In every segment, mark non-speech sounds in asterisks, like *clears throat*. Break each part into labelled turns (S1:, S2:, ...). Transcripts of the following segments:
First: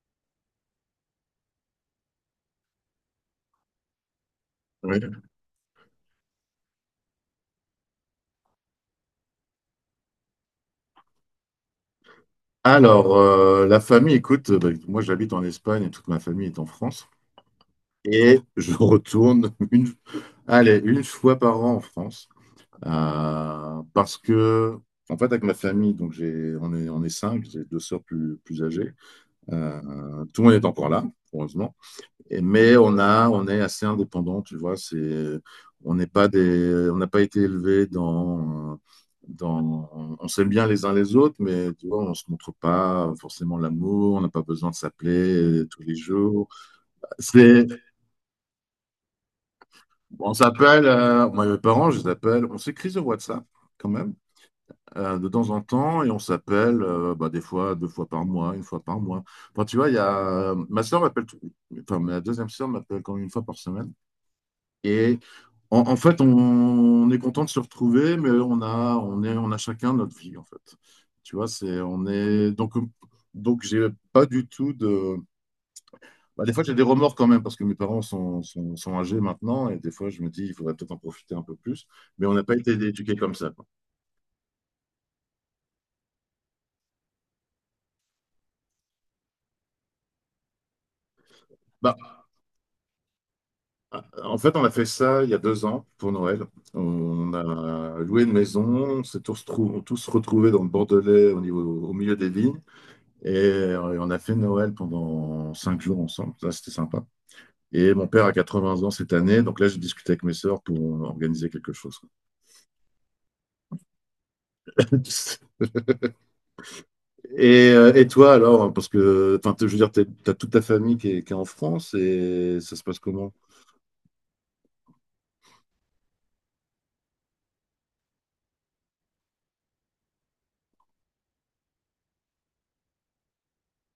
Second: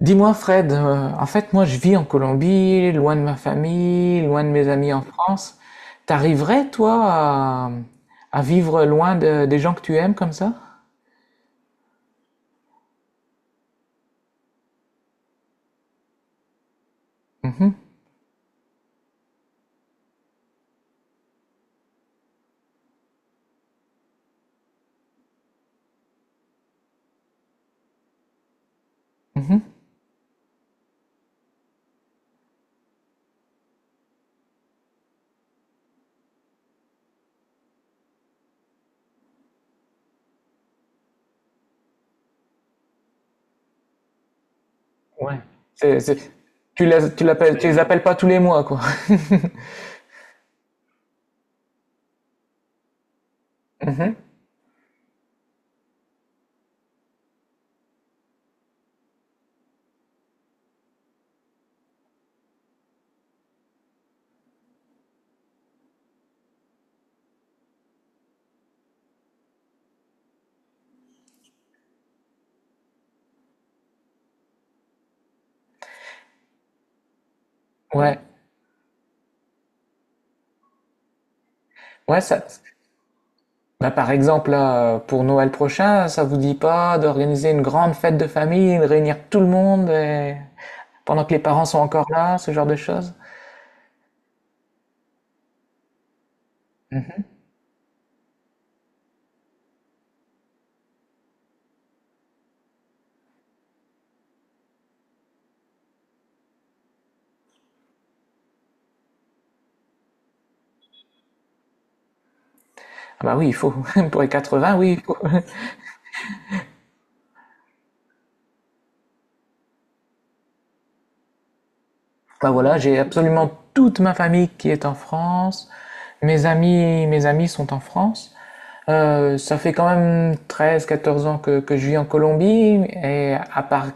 S1: Dis-moi Fred, en fait moi je vis en Colombie, loin de ma famille, loin de mes amis en
S2: Oui.
S1: France. T'arriverais toi à vivre loin des gens que tu aimes comme ça?
S2: Alors, la famille, écoute, moi j'habite en Espagne et toute ma famille est en France.
S1: Mhm,
S2: Et je retourne *laughs* une fois par an en France. Parce que, en fait, avec ma famille, on est 5, j'ai 2 sœurs plus âgées.
S1: mhm.
S2: Tout le monde est encore là, heureusement. Mais on est assez indépendant, tu vois. On n'est pas des, on n'a pas été élevés on s'aime bien les uns les autres, mais tu vois, on se montre pas forcément l'amour. On n'a pas besoin de s'appeler
S1: Ouais.
S2: tous les
S1: C'est- c'est-
S2: jours.
S1: Tu les,
S2: C'est,
S1: tu les appelles pas tous les mois, quoi.
S2: on s'appelle, moi et mes parents, je les appelle. On s'écrit sur WhatsApp
S1: *laughs*
S2: quand même
S1: Mhm.
S2: de temps en temps et on s'appelle des fois 2 fois par mois, 1 fois par mois. Enfin, tu vois, ma soeur m'appelle, enfin ma deuxième soeur m'appelle quand même 1 fois par semaine. Et en fait, on est content de se retrouver, mais on a chacun notre vie, en fait. Tu vois, c'est, on est, donc j'ai pas du tout de. Bah, des fois, j'ai des remords quand même parce que mes parents
S1: Ouais,
S2: sont âgés maintenant et des fois, je me dis, il faudrait peut-être en profiter un peu plus.
S1: ouais,
S2: Mais on
S1: ça.
S2: n'a pas été éduqués comme ça. Quoi.
S1: Bah, par exemple, là, pour Noël prochain, ça vous dit pas d'organiser une grande fête de famille, de réunir tout le monde pendant que les parents sont encore
S2: Bah,
S1: là, ce genre de choses?
S2: en fait, on a fait ça il y a 2 ans pour Noël.
S1: Mhm.
S2: On a loué une maison, on s'est tous, trou- tous retrouvés dans le Bordelais, au milieu des vignes. On a fait Noël pendant 5 jours ensemble. Ça, c'était sympa. Et mon père a 80 ans cette année, donc là j'ai discuté avec mes sœurs pour organiser quelque chose.
S1: Ah bah oui, il faut. *laughs* Pour les 80, oui, il
S2: *laughs*
S1: faut. *laughs*
S2: Et et toi alors, parce que enfin, je veux dire, tu as toute ta famille qui est en France
S1: Bah
S2: et ça
S1: voilà,
S2: se
S1: j'ai
S2: passe comment?
S1: absolument toute ma famille qui est en France. Mes amis sont en France. Ça fait quand même 13, 14 ans que je vis en Colombie. Et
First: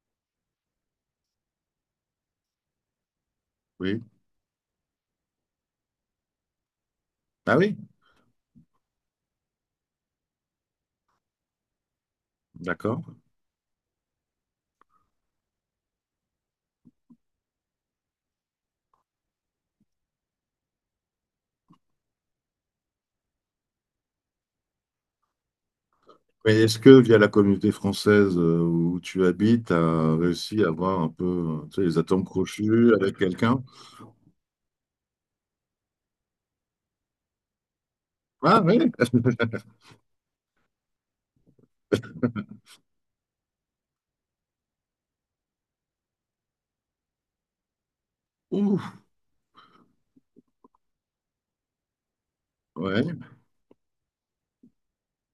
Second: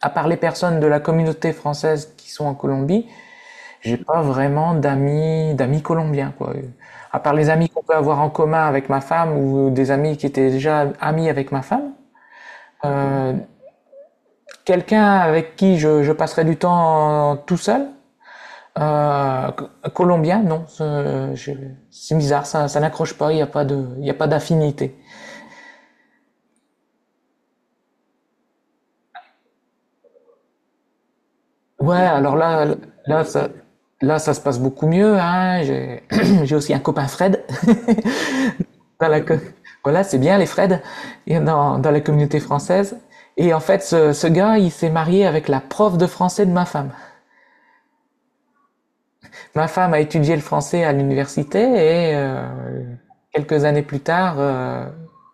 S1: à part les personnes de la communauté française qui sont en Colombie, j'ai
S2: Oui.
S1: pas vraiment d'amis, d'amis colombiens, quoi. À part les
S2: Ah
S1: amis
S2: oui,
S1: qu'on peut avoir en commun avec ma femme ou des amis qui étaient déjà amis avec ma femme.
S2: d'accord.
S1: Euh, Quelqu'un avec qui je passerai du temps tout seul. Euh, Colombien, non. C'est bizarre, ça n'accroche pas, il n'y a pas de, il y a pas d'affinité.
S2: Mais est-ce que via la communauté française où tu habites, tu as réussi à avoir un peu tu sais,
S1: Ouais,
S2: les atomes
S1: alors là,
S2: crochus avec
S1: là, ça,
S2: quelqu'un?
S1: là, ça se passe beaucoup mieux, hein. J'ai *clears throat* *coughs* j'ai aussi un copain Fred.
S2: Ah oui,
S1: *laughs* dans la Voilà, c'est bien les Freds dans, dans la communauté française. Et en fait, ce gars, il s'est marié avec la prof de français de ma femme.
S2: Ouh,
S1: Ma femme a étudié le français à l'université et
S2: ouais,
S1: quelques années plus tard,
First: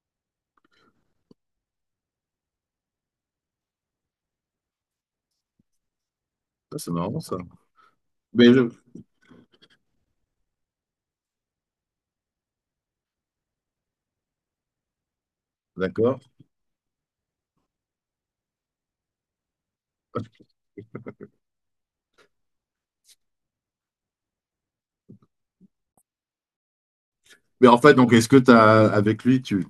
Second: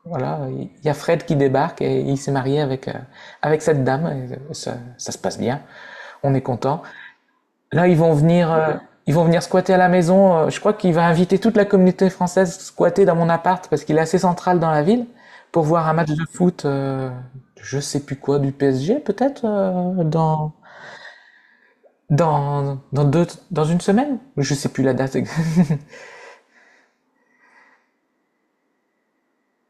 S1: voilà, il y a Fred qui débarque et il s'est marié avec, avec cette dame. Et, ça, ça se passe bien, on est
S2: Ça,
S1: content.
S2: c'est marrant ça.
S1: Là,
S2: Mais je-
S1: ils vont venir squatter à la maison. Je crois qu'il va inviter toute la communauté française squatter dans mon appart parce qu'il est assez central dans la ville pour voir un match
S2: d'accord.
S1: de foot, je sais plus quoi, du PSG peut-être dans dans deux dans une semaine. Je sais plus la date.
S2: Mais en fait, donc est-ce que tu as avec lui, tu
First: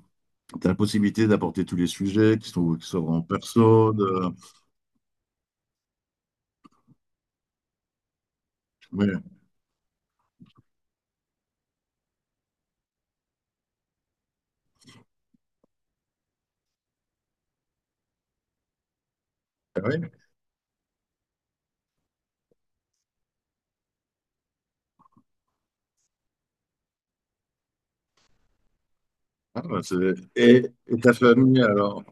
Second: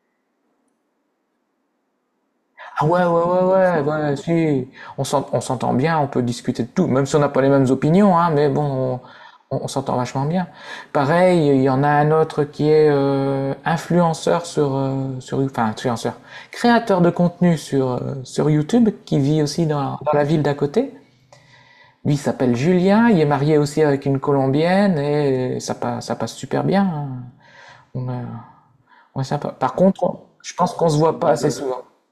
S2: as la possibilité d'apporter tous les sujets
S1: Ah
S2: qui
S1: ouais, ouais,
S2: sont en
S1: ouais,
S2: perso
S1: ouais, ouais,
S2: de...
S1: si. On s'entend bien, on peut discuter de tout, même si on n'a pas les mêmes opinions, hein, mais bon,
S2: Oui,
S1: on s'entend vachement bien. Pareil, il y en a un autre qui est influenceur sur, sur, créateur de contenu sur, sur YouTube, qui vit aussi
S2: ah
S1: dans,
S2: oui.
S1: dans la ville d'à côté. Lui, il s'appelle Julien, il est marié aussi avec une Colombienne, et ça passe super bien, hein. On est, on est sympa. Par contre, je pense qu'on
S2: Et
S1: se
S2: ta
S1: voit pas assez
S2: famille
S1: souvent.
S2: alors?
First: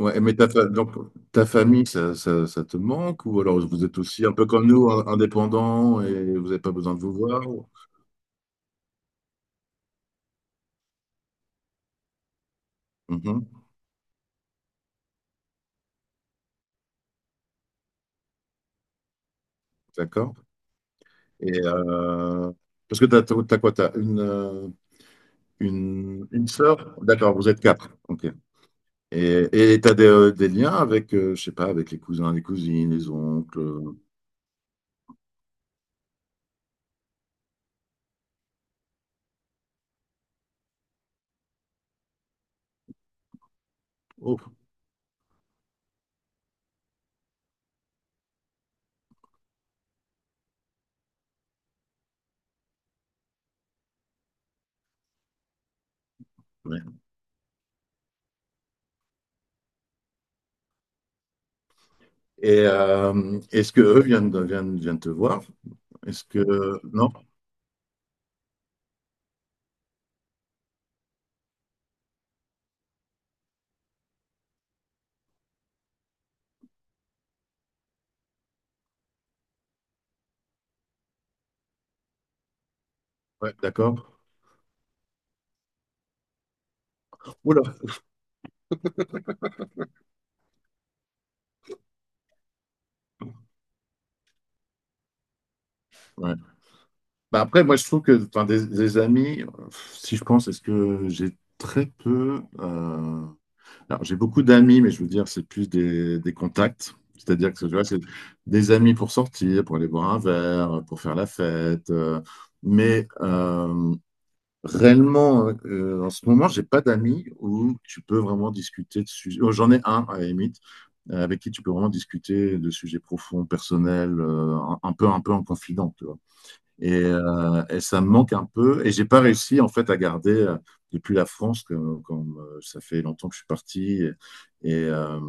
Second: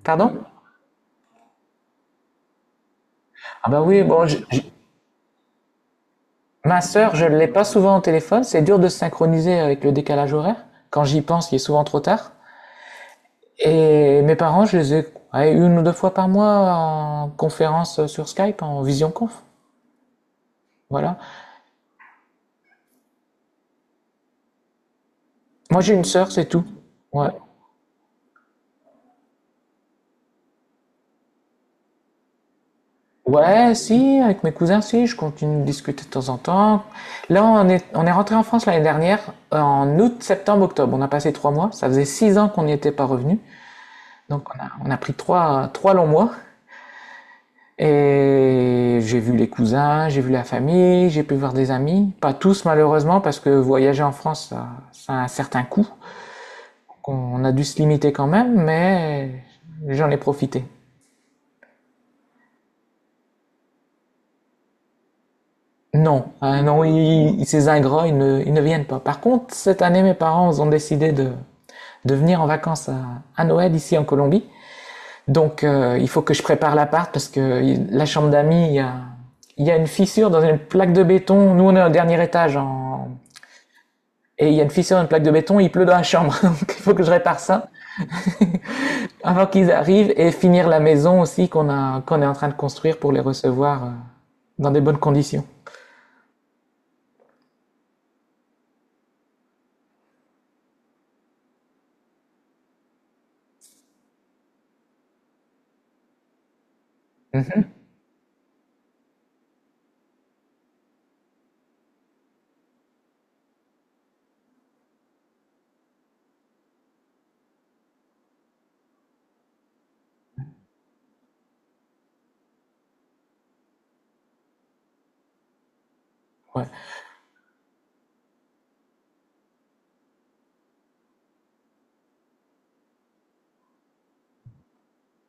S2: Ouais, mais
S1: Pardon?
S2: ta, fa- donc, ta famille, ça te manque? Ou alors
S1: Ah bah
S2: vous êtes
S1: oui,
S2: aussi
S1: bon,
S2: un peu comme nous, indépendants et vous n'avez pas
S1: ma
S2: besoin de vous
S1: sœur, je ne
S2: voir?
S1: l'ai pas souvent au téléphone, c'est dur de se synchroniser avec le décalage horaire. Quand j'y pense, il est souvent trop tard.
S2: Mhm,
S1: Et mes parents, je les ai ouais, une ou deux fois par mois en conférence sur Skype, en visionconf.
S2: d'accord.
S1: Voilà.
S2: Et parce que t'as quoi? T'as une, euh,
S1: Moi, j'ai une
S2: une,
S1: sœur, c'est
S2: une
S1: tout.
S2: sœur?
S1: Ouais.
S2: D'accord, vous êtes quatre. Ok. Et, et t'as des liens avec, je sais pas, avec les cousins, les cousines, les oncles.
S1: Ouais, si, avec mes cousins, si, je continue de discuter de temps en temps. Là, on est rentré en France l'année dernière, en août, septembre, octobre. On a passé trois mois. Ça faisait six ans qu'on n'y était pas revenu.
S2: Oh,
S1: Donc, on a pris trois, trois longs mois. Et j'ai vu les cousins, j'ai vu la famille, j'ai pu voir des amis. Pas tous malheureusement parce que voyager en France, ça a un certain coût.
S2: ouais.
S1: On a dû se limiter quand même, mais j'en ai profité.
S2: Et est-ce que eux viennent te voir? Est-ce
S1: Non, hein,
S2: que
S1: non,
S2: non?
S1: ils, ces ingrats, ils ne viennent pas. Par contre, cette année, mes parents ont décidé de venir en vacances à Noël ici en Colombie. Donc, il faut que je prépare l'appart parce que la chambre d'amis, il y a une fissure dans une plaque de béton. Nous, on est au dernier étage, en.
S2: Ouais, d'accord.
S1: Et il y a une fissure, une plaque de béton, il pleut dans la chambre. *laughs* Donc il faut que je répare ça
S2: Oula.
S1: avant qu'ils arrivent et finir la maison aussi qu'on a, qu'on est en train de construire pour les recevoir dans des bonnes conditions.
S2: Ouais. Bah après, moi, je trouve que enfin, des amis, si je pense, est-ce que j'ai très peu. Alors, j'ai beaucoup d'amis, mais je veux dire, c'est plus des contacts. C'est-à-dire que tu vois, c'est des amis pour sortir, pour aller boire un verre, pour faire la fête. Mais réellement, en ce moment, j'ai pas d'amis où tu peux vraiment discuter de sujets. Oh, j'en ai un, à la limite, avec qui tu peux vraiment discuter de sujets profonds, personnels, un peu en confident.
S1: Ouais.
S2: Et ça me manque un peu. Et j'ai pas réussi en fait à garder depuis la France, que- comme ça fait longtemps que je suis parti, et, euh,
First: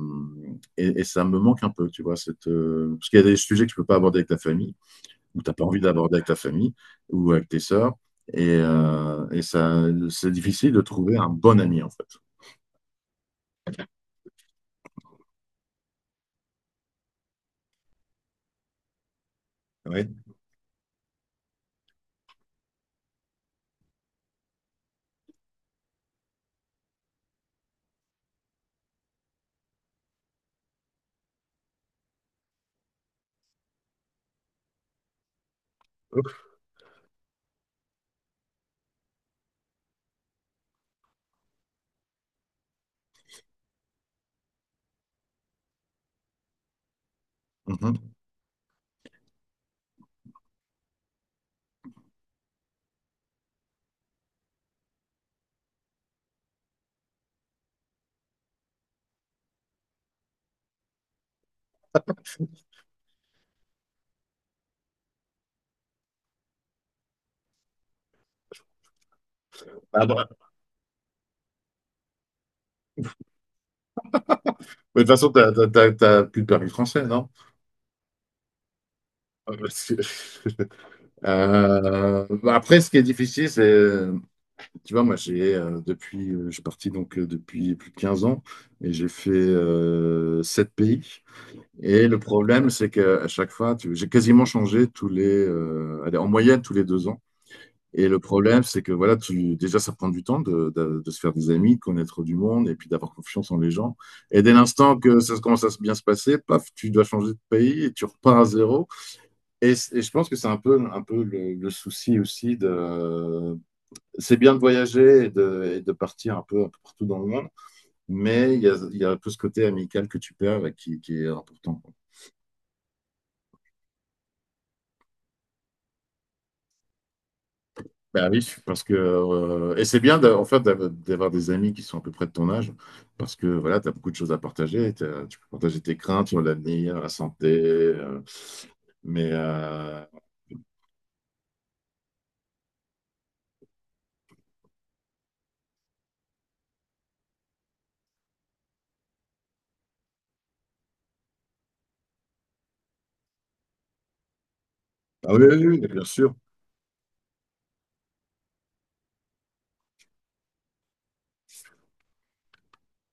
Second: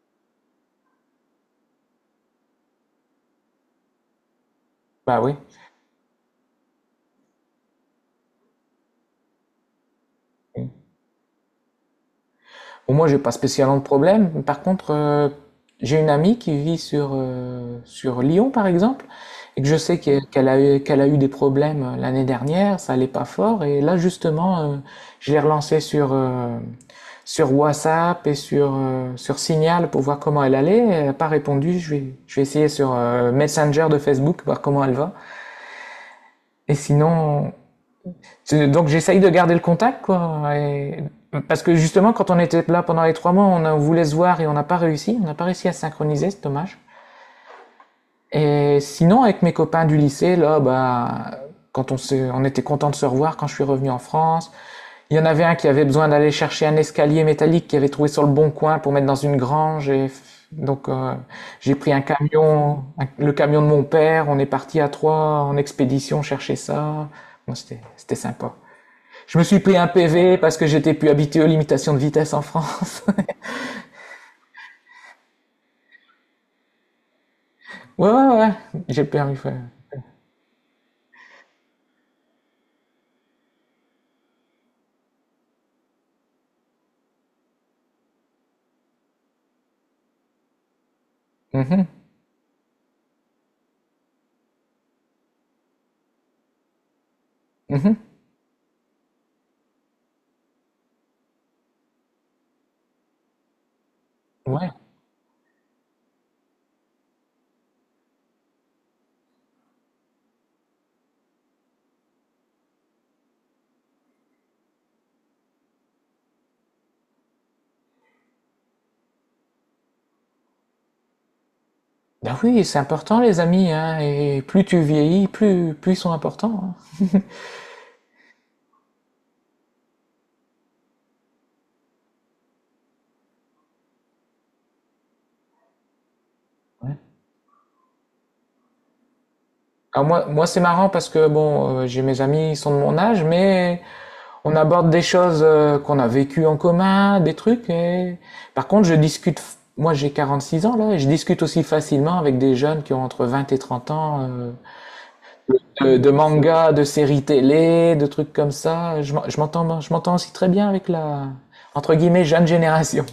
S2: et ça me manque un peu, tu vois, parce qu'il y a des sujets que tu peux pas aborder avec ta famille,
S1: Bah oui.
S2: ou t'as pas envie d'aborder avec ta famille, ou avec tes sœurs, et ça, c'est difficile de trouver un bon ami en fait.
S1: Bon, moi, j'ai pas spécialement de problème, mais par contre, j'ai une amie qui vit sur, sur Lyon, par exemple, et que je sais
S2: Oui.
S1: qu'elle a eu des problèmes l'année dernière, ça allait pas fort. Et là, justement, je l'ai relancée sur, sur WhatsApp et sur, sur Signal pour voir comment elle allait. Elle n'a pas répondu. Je vais essayer sur Messenger de Facebook, voir comment elle va. Et sinon, donc j'essaye de garder le contact, quoi. Parce que justement, quand on était là pendant les trois mois, on voulait se voir et on n'a pas réussi. On n'a pas réussi à synchroniser, c'est dommage.
S2: Mhm.
S1: Et sinon, avec mes copains du lycée, là, bah, on était content de se revoir quand je suis revenu en France. Il y en avait un qui avait besoin d'aller chercher un escalier métallique qu'il avait trouvé sur le bon coin pour mettre dans une grange. Et donc j'ai pris un camion, le camion de mon père. On est parti à trois en expédition chercher ça. Bon, c'était, c'était sympa. Je me suis pris un PV parce que j'étais plus habitué aux limitations de vitesse en France. *laughs*
S2: Mais de toute façon, t'as plus de permis français, non?
S1: Ouais, ouais, ouais. J'ai le
S2: *laughs*
S1: permis. Ouais.
S2: Ah, bah, bah après, ce qui est difficile, c'est tu vois, moi, je suis parti depuis plus de 15 ans et j'ai fait 7 pays.
S1: Mhm,
S2: Et le problème, c'est qu'à chaque fois, j'ai quasiment changé tous les, en moyenne tous les 2 ans.
S1: mhm.
S2: Et le problème, c'est que voilà, tu, déjà, ça prend du temps de se faire des amis, de connaître du monde et puis d'avoir confiance en les gens. Et dès
S1: Ouais.
S2: l'instant que ça commence à se bien se passer, paf, tu dois changer de pays et tu repars à zéro. Et je pense que c'est un peu le souci aussi de, c'est bien de voyager et de partir un peu, partout dans le monde, mais il y a un peu ce côté amical que tu perds et qui est important. Quoi.
S1: Ben oui, c'est important les amis, hein, et plus tu vieillis, plus, plus ils sont importants,
S2: Bah oui, parce que et c'est bien d'avoir des amis qui sont à peu près de ton âge, parce que voilà, tu as beaucoup de choses à partager, tu peux partager tes craintes sur
S1: hein. Ouais.
S2: l'avenir, la santé, mais
S1: Alors moi, moi c'est marrant parce que bon, j'ai mes amis, ils sont de mon âge, mais on aborde des choses qu'on a vécues en commun, des trucs. Et... Par contre, je discute, moi j'ai 46 ans là, et je discute aussi facilement avec des jeunes qui ont entre 20 et 30 ans,
S2: ah oui, oui, oui, bien
S1: de
S2: sûr.
S1: mangas, de séries télé, de trucs comme ça. Je m'entends aussi très bien avec la, entre guillemets, jeune génération.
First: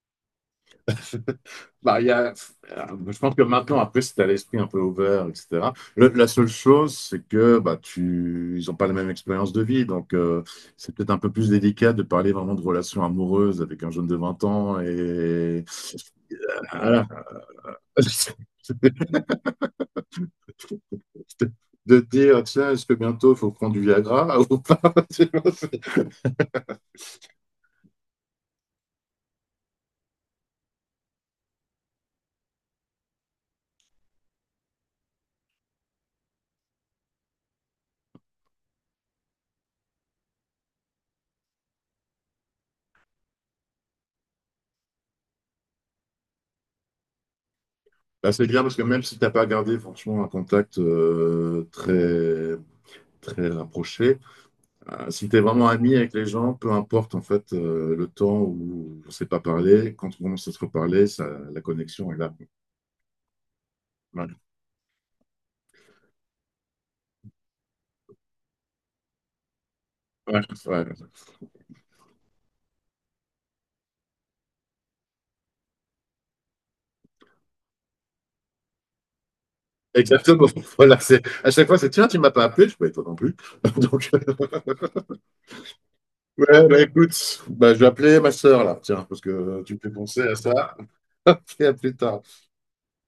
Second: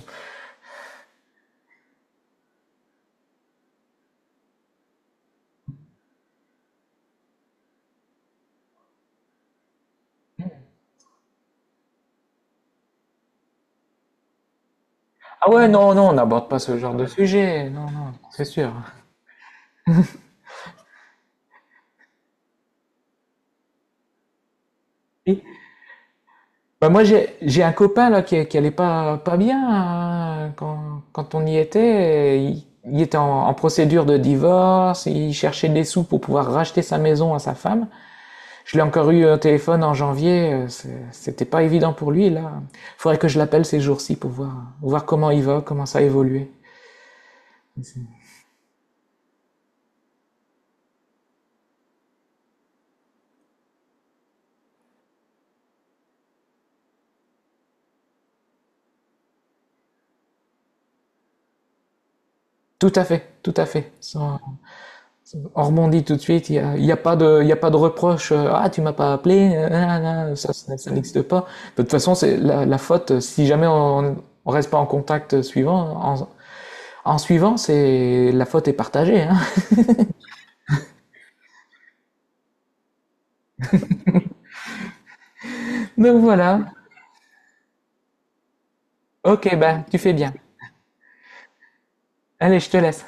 S2: *laughs* Bah, il y a- je pense que maintenant, après, si tu as l'esprit un peu ouvert, etc., la seule chose, c'est que bah, tu, ils n'ont pas la même expérience de vie. Donc, c'est peut-être un peu plus délicat de parler vraiment de relations amoureuses avec un jeune de 20 ans
S1: Ah
S2: et
S1: ouais, non, non, on n'aborde pas ce genre de
S2: voilà.
S1: sujet. Non, non,
S2: *laughs*
S1: c'est sûr.
S2: de te dire, tiens, est-ce que bientôt, il faut prendre du Viagra ou pas? *laughs* Tu
S1: Oui.
S2: vois, c'est
S1: Bah moi, j'ai un copain là qui allait pas, pas bien hein, quand, quand on y était. Il était en, en procédure de divorce. Il cherchait des sous pour pouvoir racheter sa maison à sa femme. Je l'ai encore eu au téléphone en janvier, c'était pas évident pour lui là. Faudrait que je l'appelle ces jours-ci pour voir, voir comment il va, comment ça a évolué.
S2: bah, c'est bien parce que même si tu n'as pas gardé franchement un contact très rapproché, si tu es vraiment ami avec les gens, peu importe en fait le temps où on ne s'est pas parlé, quand on commence à se reparler, ça, la connexion est là.
S1: Tout à fait, tout à fait.
S2: Ouais,
S1: On rebondit tout de suite, il n'y a, il y a pas de, il y a pas de reproche. Ah, tu m'as pas appelé,
S2: ouais,
S1: ça, ça,
S2: ouais.
S1: ça n'existe pas. De toute façon, c'est la, la faute, si jamais on, on reste pas en contact en suivant, c'est la faute est partagée, hein.
S2: Exactement. *laughs* Voilà, à chaque fois, c'est tiens, tu m'as pas appelé, je peux toi non plus. *laughs* Donc,
S1: *laughs* Donc voilà.
S2: ouais, bah, écoute, bah, je vais appeler ma sœur là, tiens, parce
S1: Ok,
S2: que tu me
S1: ben,
S2: fais
S1: tu fais
S2: penser
S1: bien.
S2: à ça. *laughs* Ok, à plus tard.
S1: Allez, je te laisse.